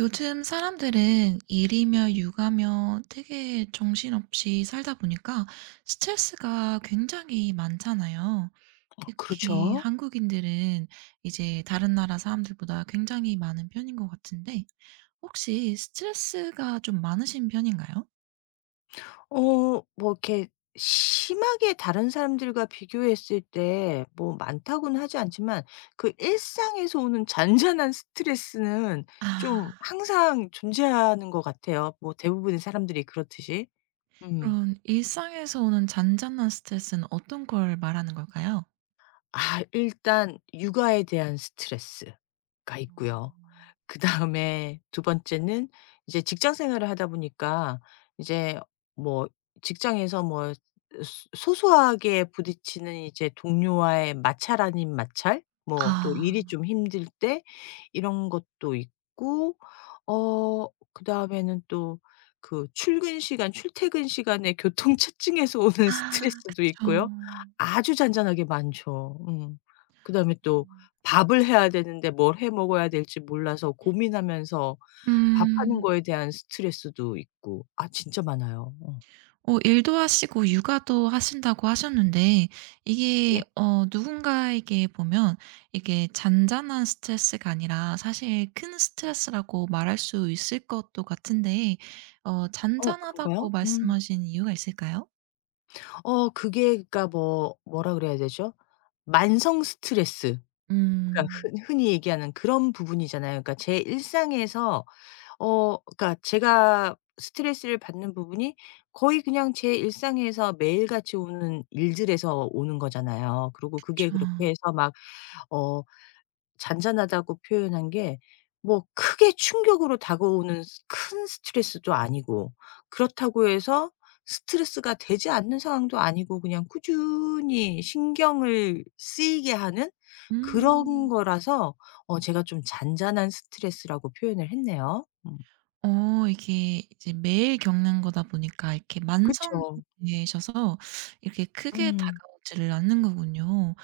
요즘 사람들은 일이며 육아며 되게 정신없이 살다 보니까 스트레스가 굉장히 많잖아요. 특히 그렇죠. 한국인들은 이제 다른 나라 사람들보다 굉장히 많은 편인 것 같은데, 혹시 스트레스가 좀 많으신 편인가요? 뭐 이렇게 심하게 다른 사람들과 비교했을 때 뭐 많다고는 하지 않지만 그 일상에서 오는 잔잔한 스트레스는 좀 아. 항상 존재하는 것 같아요. 뭐 대부분의 사람들이 그렇듯이. 음. 그럼 일상에서 오는 잔잔한 스트레스는 어떤 걸 말하는 걸까요? 아 일단 육아에 대한 스트레스가 있고요. 그다음에 두 번째는 이제 직장 생활을 하다 보니까 이제 뭐 직장에서 뭐 소 소소하게 부딪히는 이제 동료와의 마찰 아닌 마찰 뭐 또 일이 아. 좀 힘들 때 이런 것도 있고 어 그다음에는 또 그 출근 시간 출퇴근 시간에 교통 체증에서 오는 아 스트레스도 그쵸. 있고요. 아주 잔잔하게 많죠. 음. 그다음에 또 밥을 해야 되는데 뭘 해 먹어야 될지 몰라서 고민하면서 밥하는 음. 거에 대한 스트레스도 있고 아 진짜 많아요. 어. 어 일도 하시고 육아도 하신다고 하셨는데 이게 네. 어 누군가에게 보면 이게 잔잔한 스트레스가 아니라 사실 큰 스트레스라고 말할 수 있을 것도 같은데, 어 어 그런가요? 잔잔하다고 음. 말씀하신 이유가 있을까요? 어 그게 그러니까 뭐 뭐라 그래야 되죠? 만성 스트레스. 그러니까 음. 흔 흔히 얘기하는 그런 부분이잖아요. 그러니까 제 일상에서 어 그러니까 제가 스트레스를 받는 부분이 거의 그냥 제 일상에서 매일같이 오는 일들에서 오는 거잖아요. 그리고 그쵸. 그게 그렇게 해서 막어 잔잔하다고 표현한 게 뭐 크게 충격으로 다가오는 스 큰 스트레스도 아니고 그렇다고 해서 스트레스가 되지 않는 상황도 아니고 그냥 꾸준히 신경을 쓰이게 하는 그런 음. 거라서 제가 좀 잔잔한 스트레스라고 표현을 했네요. 음. 어 이게 이제 매일 겪는 거다 보니까 이렇게 만성이 그쵸. 되셔서 이렇게 크게 음. 다가오지를 않는 거군요.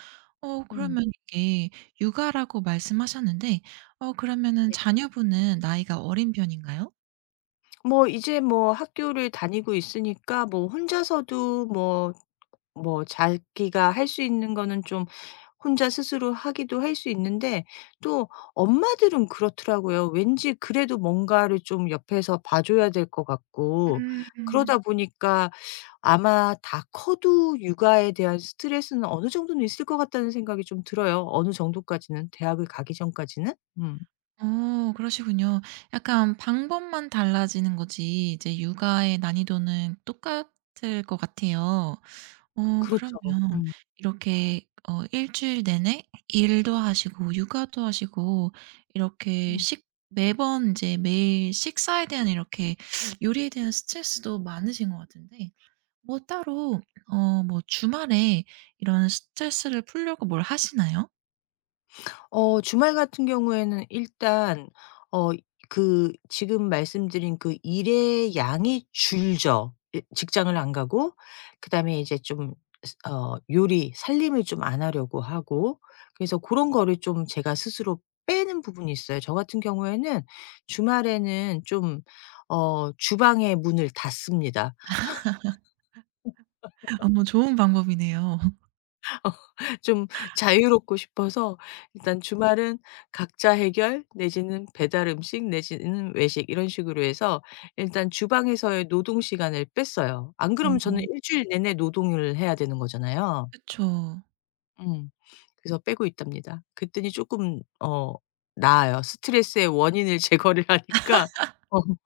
어 음. 그러면 이게 육아라고 말씀하셨는데 어 그러면은 네. 자녀분은 나이가 어린 편인가요? 뭐 이제 뭐 학교를 다니고 있으니까 뭐 혼자서도 뭐 뭐 자기가 할 수 있는 거는 좀 혼자 스스로 하기도 할 수 있는데 또 엄마들은 그렇더라고요. 왠지 그래도 뭔가를 좀 옆에서 봐 줘야 될 것 같고 그러다 음. 보니까 아마 다 커도 육아에 대한 스트레스는 어느 정도는 있을 것 같다는 생각이 좀 들어요. 어느 정도까지는 대학을 가기 전까지는. 음. 어 그러시군요. 약간 방법만 달라지는 거지 이제 육아의 난이도는 똑같을 것 같아요. 어 그러면 그렇죠. 음. 이렇게 어 일주일 내내 일도 하시고 육아도 하시고 이렇게 음. 식 매번 이제 매일 식사에 대한 이렇게 요리에 대한 스트레스도 많으신 것 같은데, 뭐 따로 어 뭐 주말에 이런 스트레스를 풀려고 뭘 하시나요? 어 주말 같은 경우에는 일단 어 그 지금 말씀드린 그 일의 양이 줄죠. 이 직장을 안 가고 그다음에 이제 좀 스 어 요리 살림을 좀 안 하려고 하고 그래서 그런 거를 좀 제가 스스로 빼는 부분이 있어요. 저 같은 경우에는 주말에는 좀 어 주방의 문을 닫습니다. 아 뭐 좋은 방법이네요. 좀 자유롭고 싶어서 일단 주말은 각자 해결 내지는 배달 음식 내지는 외식 이런 식으로 해서 일단 주방에서의 노동 시간을 뺐어요. 안 그러면 어 저는 일 주일 내내 노동을 해야 되는 거잖아요. 그쵸. 음. 그래서 빼고 있답니다. 그랬더니 쪼끔 어 나아요. 스트레스의 원인을 제거를 하니까. 어.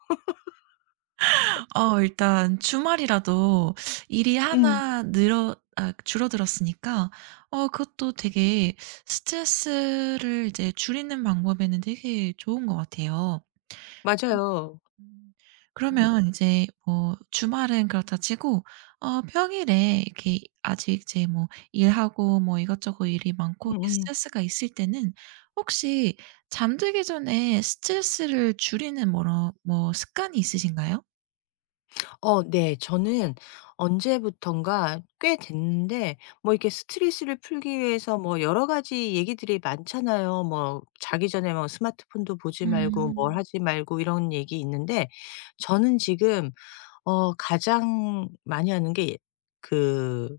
어 일단 주말이라도 일이 음. 하나 늘어 아 줄어들었으니까 어 그것도 되게 스트레스를 이제 줄이는 방법에는 되게 좋은 것 같아요. 맞아요. 음. 음. 그러면 인제 뭐 주말은 그렇다 치고 어 평일에 이렇게 아직 이제 뭐 일하고 뭐 이것저것 일이 많고 이렇게 음음. 스트레스가 있을 때는 혹시 잠들기 전에 스트레스를 줄이는 뭐런 뭐 습관이 있으신가요? 어 네. 저는 언제부턴가 꽤 됐는데 뭐 이렇게 스트레스를 풀기 위해서 뭐 여러 가지 얘기들이 많잖아요. 뭐 자기 전에 뭐 스마트폰도 보지 음. 말고 뭘 음. 하지 말고 이런 얘기 있는데 저는 지금 어 가장 많이 하는 게 예, 그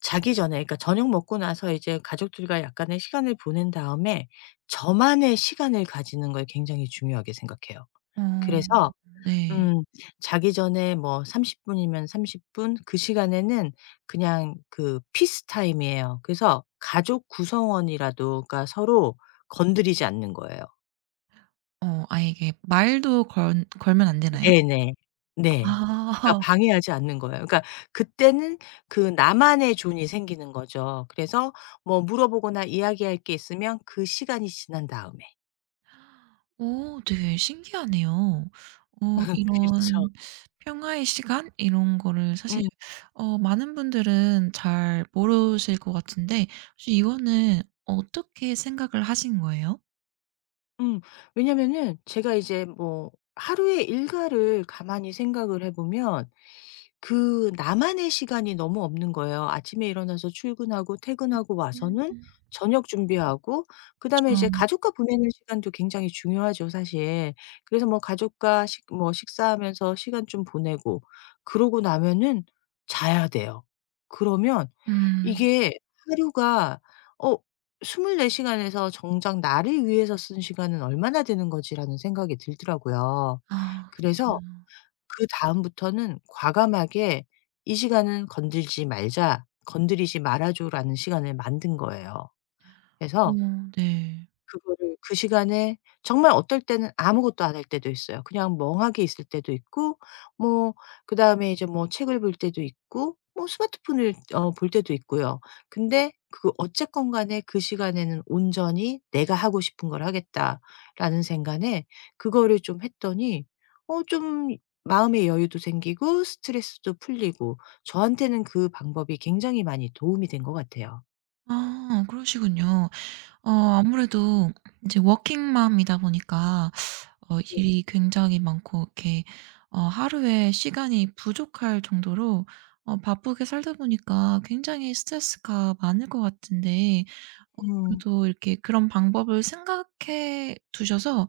자기 전에 그러니까 저녁 먹고 나서 이제 가족들과 약간의 시간을 보낸 다음에 저만의 시간을 가지는 걸 굉장히 중요하게 생각해요. 어. 그래서 네. 음. 자기 전에 뭐 30 분이면 30분, 그 시간에는 그냥 그 피스 타임이에요. 그래서 가족 구성원이라도 그러니까 서로 건드리지 않는 거예요. 어 아예 이게 말도 건 걸면 안 되나요? 네네. 네. 그러니까 아. 방해하지 않는 거예요. 그러니까 그때는 그 나만의 존이 생기는 거죠. 그래서 뭐 물어보거나 이야기할 게 있으면 그 시간이 지난 다음에. 어 되게 신기하네요. 어 그렇죠. 이런 평화의 시간 이런 거를 사실 음. 어 많은 분들은 잘 모르실 것 같은데, 혹시 이거는 어떻게 생각을 하신 거예요? 음. 왜냐면은 제가 이제 뭐 하루의 일과를 가만히 생각을 해 보면 그 나만의 시간이 너무 없는 거예요. 아침에 일어나서 출근하고 퇴근하고 음. 와서는 저녁 준비하고 그다음에 이제 좀 가족과 보내는 시간도 굉장히 중요하죠, 사실. 그래서 뭐 가족과 식 뭐 식사하면서 시간 좀 보내고 그러고 나면은 자야 돼요. 그러면 음. 이게 하루가 어 24 시간에서 정작 나를 위해서 쓴 시간은 얼마나 되는 거지라는 생각이 들더라고요. 아 그쵸. 그래서 그다음부터는 과감하게 "이 시간은 건들지 말자. 건드리지 말아 줘."라는 시간을 만든 거예요. 어 그래서 네. 그거를 그 시간에 정말 어떨 때는 아무것도 안 할 때도 있어요. 그냥 멍하게 있을 때도 있고 뭐 그다음에 이제 뭐 책을 볼 때도 있고 뭐 스마트폰을 어 볼 때도 있고요. 근데 그 어쨌건 간에 그 시간에는 온전히 '내가 하고 싶은 걸 하겠다.'라는 생각에 그거를 좀 했더니 어 좀 마음의 여유도 생기고 스트레스도 풀리고 저한테는 그 방법이 굉장히 많이 도움이 된 것 같아요. 아 그러시군요. 어 아무래도 이제 워킹맘이다 보니까 어 네. 일이 굉장히 많고 이렇게 어 하루에 시간이 부족할 정도로 어 바쁘게 살다 보니까 굉장히 스트레스가 많을 것 같은데, 어 음. 그래도 이렇게 그런 방법을 생각해 두셔서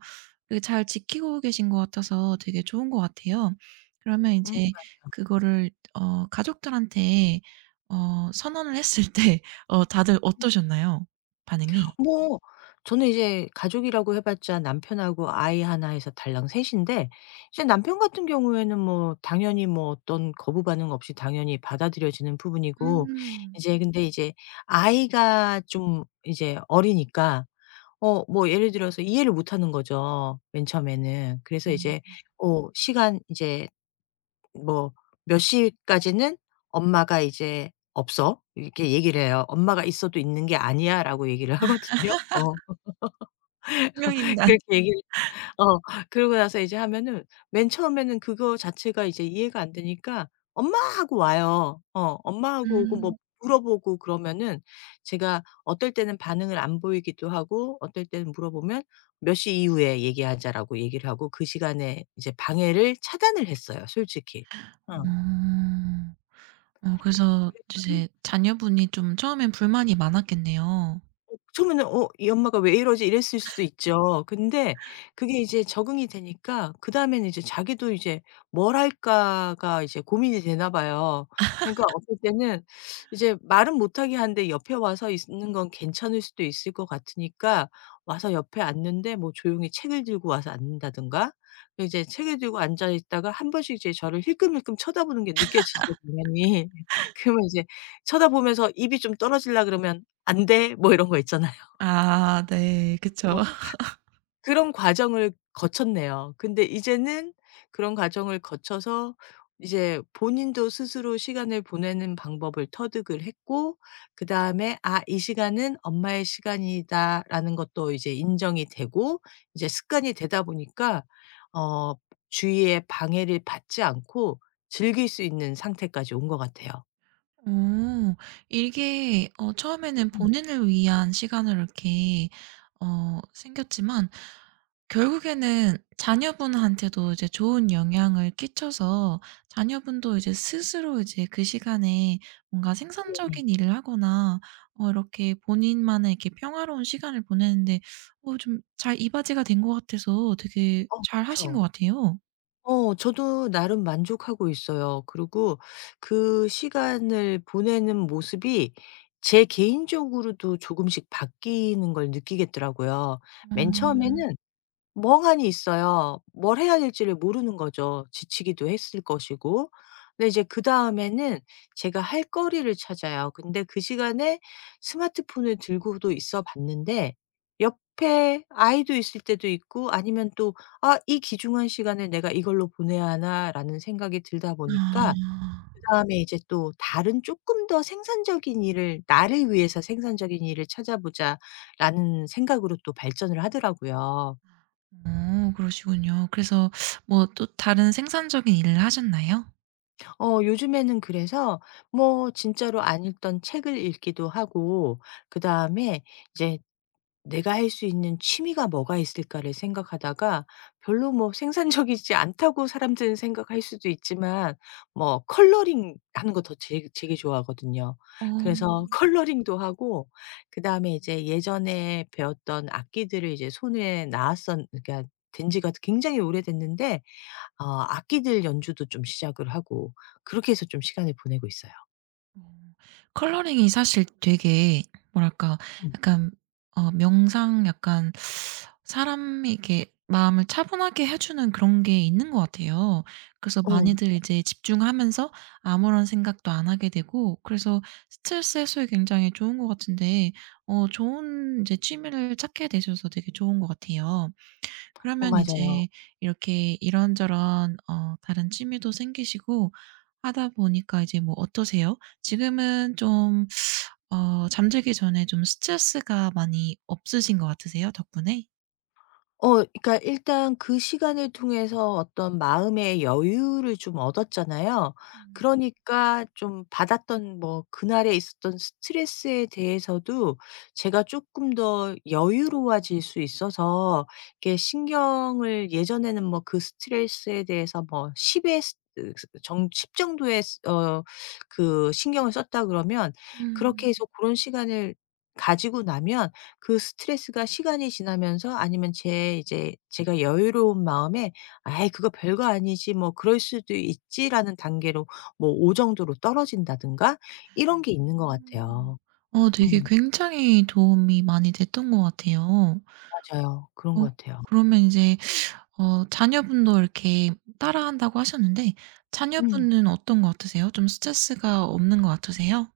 되게 잘 지키고 계신 것 같아서 되게 좋은 것 같아요. 그러면 이 음. 제 그거를 어 가족들한테 어 선언을 했을 때 어 다들 어떠셨나요? 반응이? 뭐 저는 이제 가족이라고 해 봤자 남편하고 아이 하나 해서 달랑 셋 인데 이제 남편 같은 경우에는 뭐 당연히 뭐 어떤 거부 반응 없이 당연히 받아들여지는 부분이고 음. 이제 근데 이제 아이가 좀 이제 어리니까 어 뭐 예를 들어서 이해를 못 하는 거죠, 맨 처음에는. 그래서 어 이제 어 시간 이제 뭐 "몇 시까지는 엄마가 이제 없어." 이렇게 얘기를 해요. "엄마가 있어도 있는 게 아니야."라고 얘기를 하거든요. 어. 투명인간. 그렇게 얘기를 어 그러고 나서 이제 하면은 맨 처음에는 그거 자체가 이제 이해가 안 되니까 "엄마." 하고 와요. 어 엄마 하고 오고 뭐 음. 물어보고 그러면은 제가 어떨 때는 반응을 안 보이기도 하고 어떨 때는 물어보면 "몇 시 이후에 얘기하자."라고 얘기를 하고 그 시간에 이제 방해를 차단을 했어요, 솔직히. 어. 어. 어 그래서 그랬더니 이제 자녀분이 좀 처음엔 불만이 많았겠네요. 어 처음에는 '어 이 엄마가 왜 이러지?' 이랬을 수도 있죠. 근데 그게 이제 적응이 되니까 그다음에는 이제 자기도 이제 '뭘 할까.'가 이제 고민이 되나 봐요. 그러니까 어떨 때는 이제 말은 못하게 하는데 옆에 와서 있는 건 괜찮을 수도 있을 것 같으니까 와서 옆에 앉는데 뭐 조용히 책을 들고 와서 앉는다든가 또 이제 책을 들고 앉아 있다가 한 번씩 이제 저를 힐끔힐끔 쳐다보는 게 느껴지죠, 당연히. 그러면 이제 쳐다보면서 입이 좀 떨어지려 그러면 "안 돼." 뭐 이런 거 있잖아요. 아 네. 그쵸. 어 그런 과정을 거쳤네요. 근데 이제는 그런 과정을 거쳐서 이제 본인도 스스로 시간을 보내는 방법을 터득을 했고 그다음에 '아 이 시간은 엄마의 시간이다.'라는 것도 이제 인정이 되고 이제 습관이 되다 보니까 어 주위의 방해를 받지 않고 즐길 수 있는 상태까지 온 것 같아요. 어. 이게 어 처음에는 음. 본인을 위한 시간으로 이렇게 어 생겼지만 결국에는 자녀분한테도 이제 좋은 영향을 끼쳐서 자녀분도 이제 스스로 이제 그 시간에 뭔가 네네. 생산적인 일을 하거나 어 이렇게 본인만의 이렇게 평화로운 시간을 보내는데 어 좀 잘 이바지가 된 것 같아서 되게 어 잘하신 그쵸. 것 같아요. 어 저도 나름 만족하고 있어요. 그리고 그 시간을 보내는 모습이 제 개인적으로도 조금씩 바뀌는 걸 느끼겠더라고요. 맨 음. 처음에는 멍하니 있어요. 뭘 해야 될지를 모르는 거죠. 지치기도 했을 것이고. 근데 이제 그다음에는 제가 할 거리를 찾아요. 근데 그 시간에 스마트폰을 들고도 있어 봤는데 옆에 아이도 있을 때도 있고 아니면 또 '아 이 귀중한 시간을 내가 이걸로 보내야 하나.'라는 생각이 들다 보니까 아. 그다음에 이제 또 '다른 조금 더 생산적인 일을 나를 위해서 생산적인 일을 찾아보자.'라는 생각으로 또 발전을 하더라고요. 어 그러시군요. 그래서 뭐 또 다른 생산적인 일을 하셨나요? 어 요즘에는 그래서 뭐 진짜로 안 읽던 책을 읽기도 하고 그다음에 이제 '내가 할 수 있는 취미가 뭐가 있을까?'를 생각하다가 별로 뭐 생산적이지 않다고 사람들은 생각할 수도 있지만 뭐 컬러링 하는 거 더 되게 되게 좋아하거든요. 어. 어. 그래서 컬러링도 하고 그다음에 이제 예전에 배웠던 악기들을 이제 손에 왔었 그러니까 된 지가 굉장히 오래됐는데 어 악기들 연주도 좀 시작을 하고 그렇게 해서 좀 시간을 보내고 있어요. 컬러링이 사실 되게 뭐랄까 음. 약간 어 명상 약간 사람에게 마음을 차분하게 해 주는 그런 게 있는 것 같아요. 그래서 어. 많이들 이제 집중하면서 아무런 생각도 안 하게 되고 그래서 스트레스 해소에 굉장히 좋은 것 같은데, 어 좋은 이제 취미를 찾게 되셔서 되게 좋은 것 같아요. 어 그러면 맞아요. 이제 이렇게 이런저런 어 다른 취미도 생기시고 하다 보니까 이제 뭐 어떠세요? 지금은 좀 어 잠들기 전에 좀 스트레스가 많이 없으신 것 같으세요, 덕분에? 어 그러니까 일단 그 시간을 통해서 어떤 마음의 여유를 좀 얻었잖아요. 음. 그러니까 좀 받았던 뭐 그날에 있었던 스트레스에 대해서도 제가 조금 더 여유로워질 수 있어서 이게 신경을 예전에는 뭐 그 스트레스에 대해서 뭐 10의정 십 정도의 어 그 신경을 썼다 그러면 그렇게 음. 해서 그런 시간을 가지고 나면 그 스트레스가 시간이 지나면서 아니면 제 이제 제가 여유로운 마음에 '아이 그거 별거 아니지. 뭐 그럴 수도 있지.'라는 단계로 뭐 오 정도로 떨어진다든가 이런 게 있는 것 음. 같아요. 어 되게 음. 굉장히 도움이 많이 됐던 것 같아요. 맞아요. 그런 어 것 같아요. 그러면 이제 어 자녀분도 이렇게 따라한다고 하셨는데 음. 자녀분은 어떤 것 같으세요? 좀 스트레스가 없는 것 같으세요?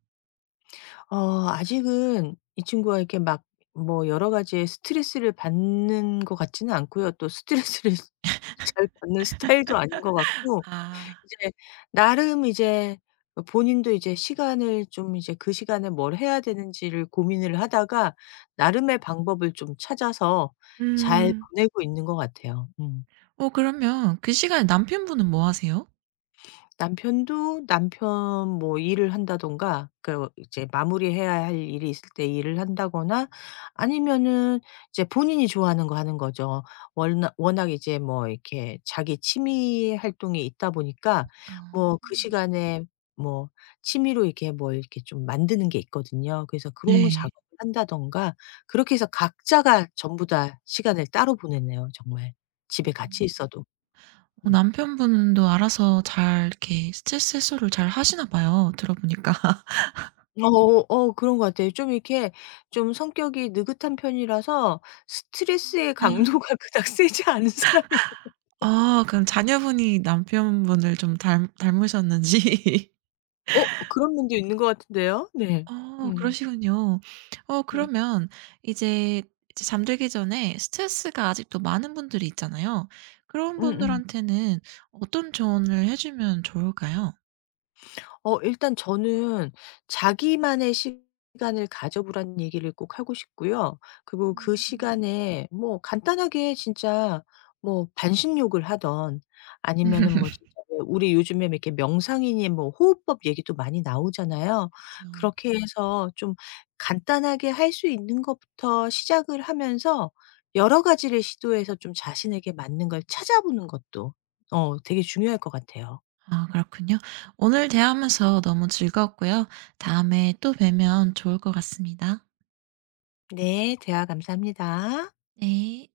어 아직은 이 친구가 이렇게 막 뭐 여러 가지의 스트레스를 받는 것 같지는 않고요. 또 스트레스를 잘 받는 스타일도 아닌 것 같고 아. 이제 나름 이제 어 본인도 이제 시간을 좀 이제 그 시간에 뭘 해야 되는지를 고민을 하다가 나름의 방법을 좀 찾아서 잘 음. 보내고 있는 것 같아요. 음. 어 그러면 그 시간에 남편분은 뭐 하세요? 남편도 남편 뭐 일을 한다든가 그 이제 마무리해야 할 일이 있을 때 일을 한다거나 아니면은 이제 본인이 좋아하는 거 하는 거죠. 워낙 이제 뭐 이렇게 자기 취미 활동이 있다 보니까 뭐 아. 그 시간에 뭐 취미로 이렇게 뭘 이렇게 좀 만드는 게 있거든요. 그래서 그런 거 네. 작업을 한다든가 그렇게 해서 각자가 전부 다 시간을 따로 보내네요, 정말. 집에 같이 있어도. 어 음. 남편분도 알아서 잘 이렇게 스트레스 해소를 잘 하시나 봐요 들어보니까. 아. 그런 것 같아요. 좀 이렇게 좀 성격이 느긋한 편이라서 스트레스의 강도가 그닥 세지 않은 사람이고 아 그럼 자녀분이 남편분을 좀 닮 닮으셨는지. 어 그런 면도 있는 것 같은데요. 네. 어 음. 그러시군요. 어 음. 그러면 이제 이제 잠들기 전에 스트레스가 아직도 많은 분들이 있잖아요. 그런 음음. 분들한테는 어떤 조언을 해 주면 좋을까요? 어 일단 저는 자기만의 시간을 가져 보라는 얘기를 꼭 하고 싶고요. 그리고 그 음. 시간에 뭐 간단하게 진짜 뭐 반신욕을 하던 아니면은 뭐 진짜 왜 우리 요즘에 뭐 이렇게 명상이니 뭐 호흡법 얘기도 많이 나오잖아요. 그쵸. 그렇게 해서 좀 간단하게 할 수 있는 것부터 시작을 하면서 여러 가지를 시도해서 좀 자신에게 맞는 걸 찾아보는 것도 어 되게 중요할 것 같아요. 아 그렇군요. 오늘 대화하면서 너무 즐거웠고요. 다음에 또 뵈면 좋을 것 같습니다. 네. 대화 감사합니다. 네.